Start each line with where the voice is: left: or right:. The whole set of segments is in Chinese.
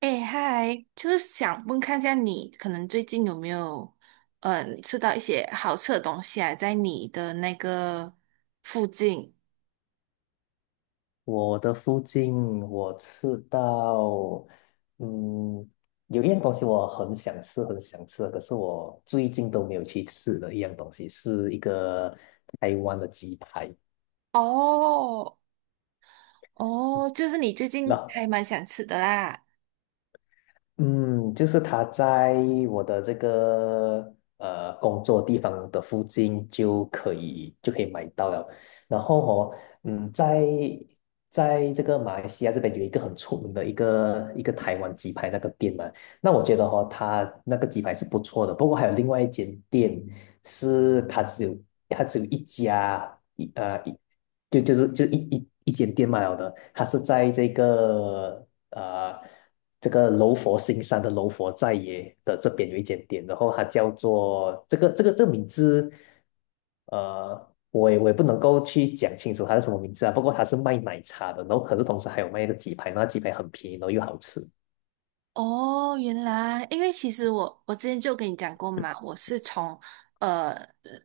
right: 哎，嗨，就是想问看一下你，可能最近有没有，吃到一些好吃的东西啊，在你的那个附近？
left: 我的附近我吃到，嗯，有一样东西我很想吃，很想吃，可是我最近都没有去吃的一样东西，是一个台湾的鸡排。
right: 哦，哦，就是你最近
left: 那
right: 还蛮想吃的啦。
left: 嗯，就是他在我的这个工作地方的附近就可以买到了。然后哦，在这个马来西亚这边有一个很出名的一个台湾鸡排那个店嘛，那我觉得哦，它那个鸡排是不错的。不过还有另外一间店是它只有一家一呃一就是一间店卖了的，它是在这个柔佛新山的柔佛寨耶的这边有一间店，然后它叫做这个名字，呃，我也不能够去讲清楚它是什么名字啊，不过它是卖奶茶的，然后可是同时还有卖一个鸡排，那鸡排很便宜，然后又好吃。
right: 哦，原来，因为其实我之前就跟你讲过嘛，我是从呃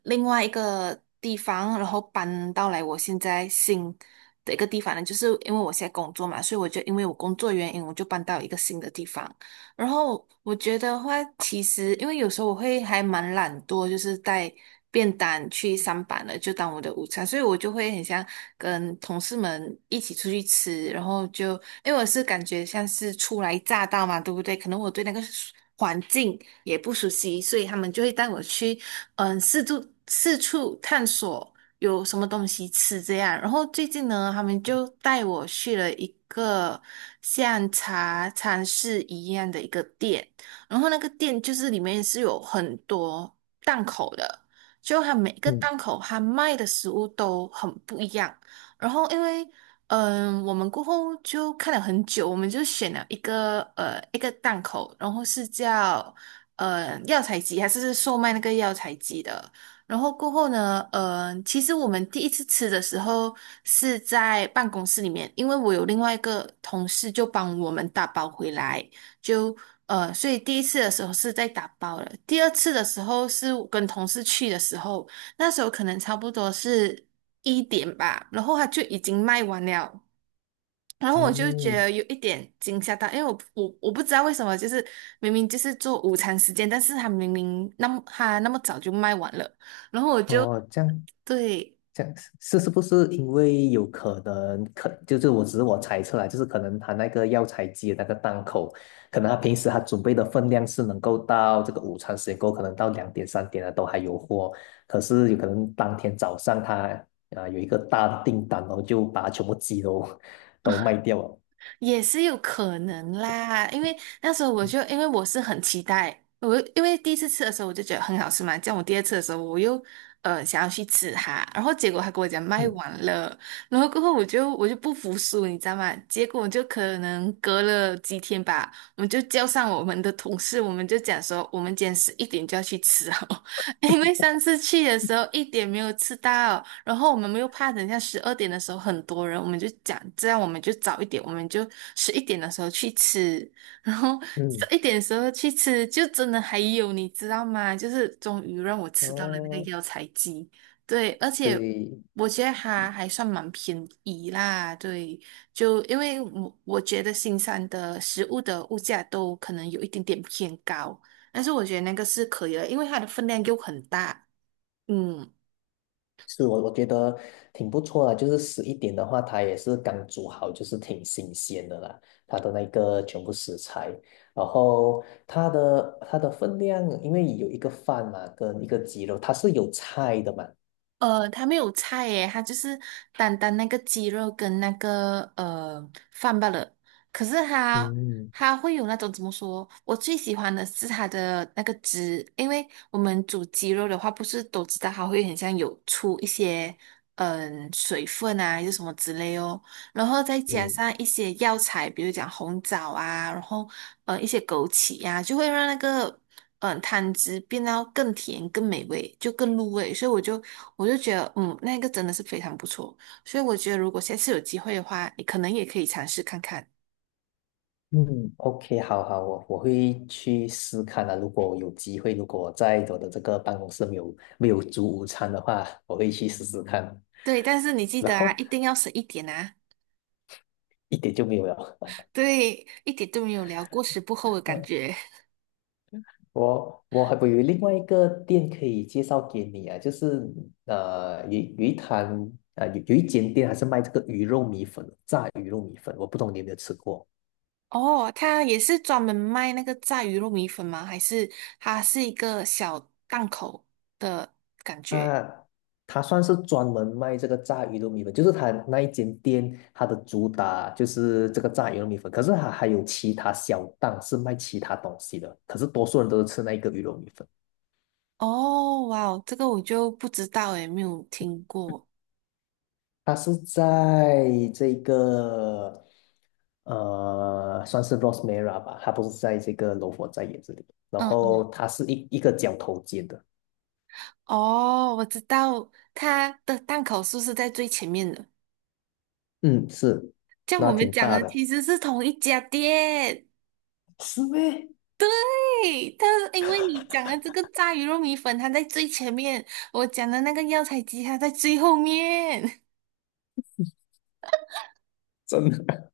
right: 另外一个地方，然后搬到来我现在新的一个地方呢，就是因为我现在工作嘛，所以我就因为我工作原因，我就搬到一个新的地方。然后我觉得话，其实因为有时候我会还蛮懒惰，就是带便当去上班了，就当我的午餐，所以我就会很想跟同事们一起出去吃，然后就因为我是感觉像是初来乍到嘛，对不对？可能我对那个环境也不熟悉，所以他们就会带我去四处探索。有什么东西吃这样。然后最近呢，他们就带我去了一个像茶餐室一样的一个店，然后那个店就是里面是有很多档口的，就它每个
left: 嗯
right: 档口它卖的食物都很不一样。然后因为我们过后就看了很久，我们就选了一个档口，然后是叫药材鸡，还是售卖那个药材鸡的。然后过后呢，其实我们第一次吃的时候是在办公室里面，因为我有另外一个同事就帮我们打包回来，就所以第一次的时候是在打包了，第二次的时候是我跟同事去的时候，那时候可能差不多是一点吧，然后他就已经卖完了。然后我就觉
left: 嗯，
right: 得有一点惊吓到，因为我不知道为什么，就是明明就是做午餐时间，但是他明明那么他那么早就卖完了，然后我就
left: 哦，这样
right: 对，
left: 这样是不是因为有可能就是我只是猜测啦，就是可能他那个药材机的那个档口，可能他平时他准备的分量是能够到这个午餐时间够，可能到2点3点了都还有货，可是有可能当天早上他啊、有一个大的订单，然后就把全部鸡都 都卖掉了。
right: 也是有可能啦，因为那时候我就因为我是很期待，我因为第一次吃的时候我就觉得很好吃嘛，这样我第二次的时候我又想要去吃它，然后结果他跟我讲卖
left: 嗯
right: 完了，然后过后我就不服输，你知道吗？结果就可能隔了几天吧，我们就叫上我们的同事，我们就讲说我们今天十一点就要去吃哦，因为上次去的时候1点没有吃到，然后我们又怕等一下12点的时候很多人，我们就讲这样我们就早一点，我们就十一点的时候去吃，然后十
left: 嗯，
right: 一点的时候去吃，就真的还有你知道吗？就是终于让我吃到了那
left: 哦，
right: 个药材鸡，对，而且
left: 对，
right: 我觉得它还算蛮便宜啦，对，就因为我觉得新山的食物的物价都可能有一点点偏高。但是我觉得那个是可以的，因为它的分量又很大。嗯，
left: 是我觉得挺不错的，就是11点的话，它也是刚煮好，就是挺新鲜的啦，它的那个全部食材，然后它的分量，因为有一个饭嘛，跟一个鸡肉，它是有菜的嘛。
right: 它没有菜耶，它就是单单那个鸡肉跟那个饭罢了。可是它
left: 嗯
right: 它会有那种怎么说？我最喜欢的是它的那个汁，因为我们煮鸡肉的话，不是都知道它会很像有出一些水分啊，还是什么之类哦。然后再加
left: 嗯
right: 上一些药材，比如讲红枣啊，然后一些枸杞呀、就会让那个汤汁变到更甜、更美味，就更入味。所以我就觉得，嗯，那个真的是非常不错。所以我觉得，如果下次有机会的话，你可能也可以尝试看看。
left: 嗯，OK,好好，我会去试看啊。如果有机会，如果在我的这个办公室没有煮午餐的话，我会去试试看。
right: 对，但是你记
left: 然
right: 得啊，
left: 后
right: 一定要省一点啊。
left: 一点就没有了。
right: 对，一点都没有聊过时不候的感 觉。
left: 我有另外一个店可以介绍给你啊，就是呃有有一摊啊、有有一间店还是卖这个鱼肉米粉的，炸鱼肉米粉，我不懂你有没有吃过？
right: 哦，他也是专门卖那个炸鱼肉米粉吗？还是它是一个小档口的感觉？
left: 它它算是专门卖这个炸鱼肉米粉，就是它那一间店它的主打就是这个炸鱼肉米粉，可是它还有其他小档是卖其他东西的，可是多数人都是吃那一个鱼肉米粉。
right: 哦，哇哦，这个我就不知道诶，没有听过。
left: 它是在这个呃，算是 Rosmera 吧，它不是在这个罗佛在野这里，然
right: 嗯
left: 后
right: 嗯，
left: 它是个角头尖的，
right: 哦，我知道它的档口是不是在最前面的？
left: 嗯，是，
right: 像我
left: 那
right: 们
left: 挺
right: 讲
left: 大
right: 的
left: 的，
right: 其实是同一家店。
left: 是咩？
right: 对，但是因为你讲的这个炸鱼肉米粉，它在最前面；我讲的那个药材鸡，它在最后面。
left: 真的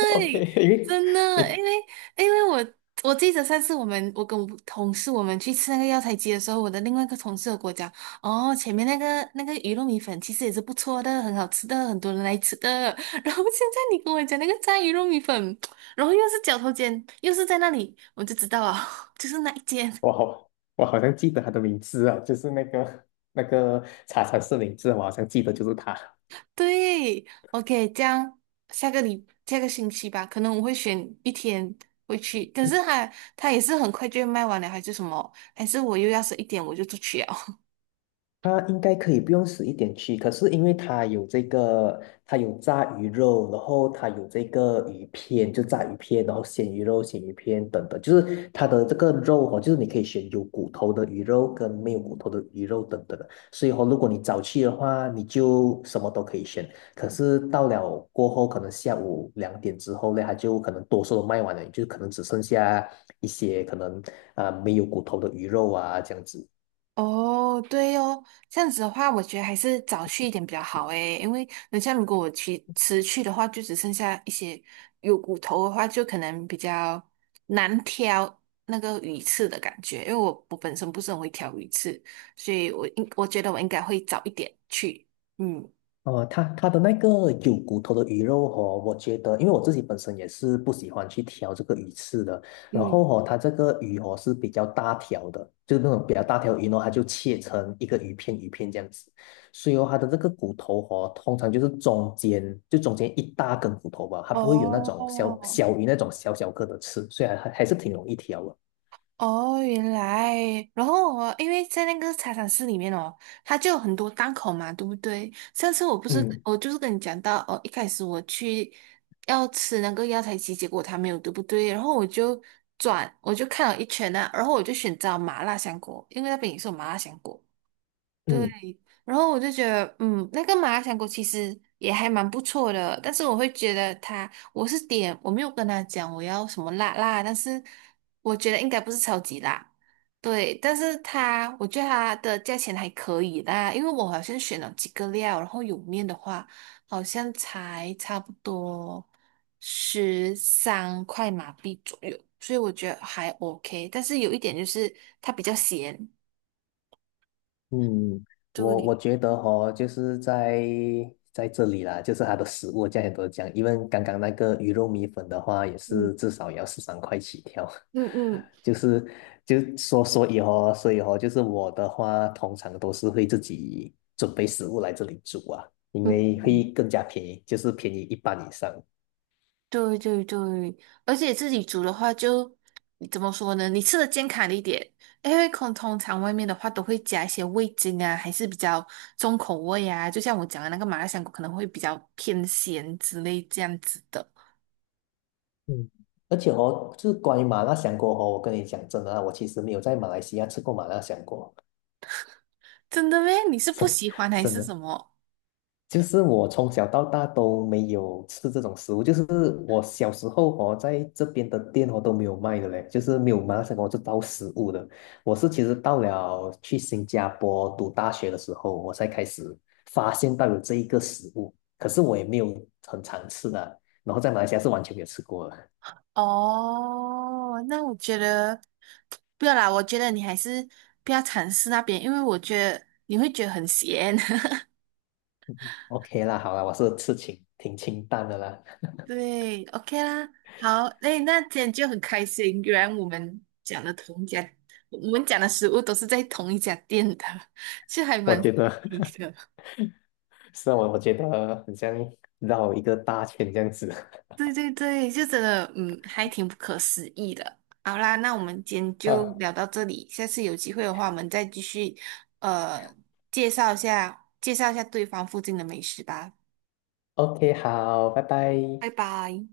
left: ，OK,因为
right: 真的，因
left: 诶，
right: 为因为我记得上次我跟我同事我们去吃那个药材街的时候，我的另外一个同事有跟我讲，哦，前面那个鱼肉米粉其实也是不错的，很好吃的，很多人来吃的。然后现在你跟我讲那个炸鱼肉米粉，然后又是绞头尖，又是在那里，我就知道啊，就是那一间。
left: 我好像记得他的名字啊，就是那个茶禅寺名字，我好像记得就是他。
right: 对，OK，这样下个下个星期吧，可能我会选一天回去，可是它它也是很快就会卖完了，还是什么？还是我又要是一点我就出去了？
left: 它应该可以不用死一点去，可是因为它有这个，它有炸鱼肉，然后它有这个鱼片，就炸鱼片，然后鲜鱼肉、鲜鱼片等等，就是它的这个肉哦，就是你可以选有骨头的鱼肉跟没有骨头的鱼肉等等的。所以哦，如果你早去的话，你就什么都可以选。可是到了过后，可能下午2点之后呢，它就可能多数都卖完了，就可能只剩下一些可能啊、没有骨头的鱼肉啊这样子。
right: 哦，对哦，这样子的话，我觉得还是早去一点比较好诶，因为等下如果我去迟去的话，就只剩下一些有骨头的话，就可能比较难挑那个鱼刺的感觉，因为我本身不是很会挑鱼刺，所以我觉得我应该会早一点去，嗯。
left: 呃，它的那个有骨头的鱼肉哦，我觉得，因为我自己本身也是不喜欢去挑这个鱼刺的。然
right: 嗯，
left: 后哦，它这个鱼哦是比较大条的，就是那种比较大条鱼呢，它就切成一个鱼片鱼片这样子。所以哦，它的这个骨头哦，通常就是中间一大根骨头吧，它不会有那种小
right: 哦
left: 小鱼那种小小个的刺，所以还是挺容易挑的。
right: 哦，原来，然后我因为在那个茶餐室里面哦，它就有很多档口嘛，对不对？上次我不是
left: 嗯
right: 我就是跟你讲到哦，一开始我去要吃那个药材鸡，结果它没有，对不对？然后我就转，我就看了一圈啊，然后我就选择麻辣香锅，因为那边也是有麻辣香锅。对，
left: 嗯，
right: 然后我就觉得，嗯，那个麻辣香锅其实也还蛮不错的，但是我会觉得它，我是点，我没有跟他讲我要什么辣辣，但是我觉得应该不是超级辣，对，但是它，我觉得它的价钱还可以啦，因为我好像选了几个料，然后有面的话，好像才差不多13块马币左右，所以我觉得还 OK，但是有一点就是它比较咸，
left: 嗯，我
right: 对。
left: 觉得哈，就是在这里啦，就是它的食物价钱都是这样，因为刚刚那个鱼肉米粉的话，也
right: 嗯。
left: 是至少也要13块起跳，
right: 嗯嗯，
left: 就是就说所以哦，就是我的话，通常都是会自己准备食物来这里煮啊，因
right: 嗯，
left: 为会更加便宜，就是便宜一半以上。
right: 对对对，而且自己煮的话就，你怎么说呢？你吃的健康一点，因为可能通常外面的话都会加一些味精啊，还是比较重口味啊。就像我讲的那个麻辣香锅，可能会比较偏咸之类这样子的。
left: 嗯，而且哦，就是关于麻辣香锅哦，我跟你讲真的啊，我其实没有在马来西亚吃过麻辣香锅。
right: 真的咩？你是 不
left: 真
right: 喜欢还
left: 真
right: 是
left: 的，
right: 什么？
left: 就是我从小到大都没有吃这种食物，就是我小时候哦，在这边的店哦都没有卖的嘞，就是没有马来西亚我这道食物的。我是其实到了去新加坡读大学的时候，我才开始发现到有这一个食物，可是我也没有很常吃的，然后在马来西亚是完全没有吃过的。
right: 哦，那我觉得不要啦，我觉得你还是不要尝试那边，因为我觉得你会觉得很咸。
left: OK 啦，好啦，我是吃清挺清淡的啦，
right: 对，OK 啦，好，哎，那今天就很开心，原来我们讲的同一家，我们讲的食物都是在同一家店的，这还
left: 我
right: 蛮
left: 觉
right: 神
left: 得
right: 奇的。
left: 是啊，我觉得很像绕一个大圈这样子
right: 对对对，就真的，嗯，还挺不可思议的。好啦，那我们今天就
left: 啊。
right: 聊到这里，下次有机会的话，我们再继续，呃，介绍一下对方附近的美食吧。
left: OK,好，拜拜。
right: 拜拜。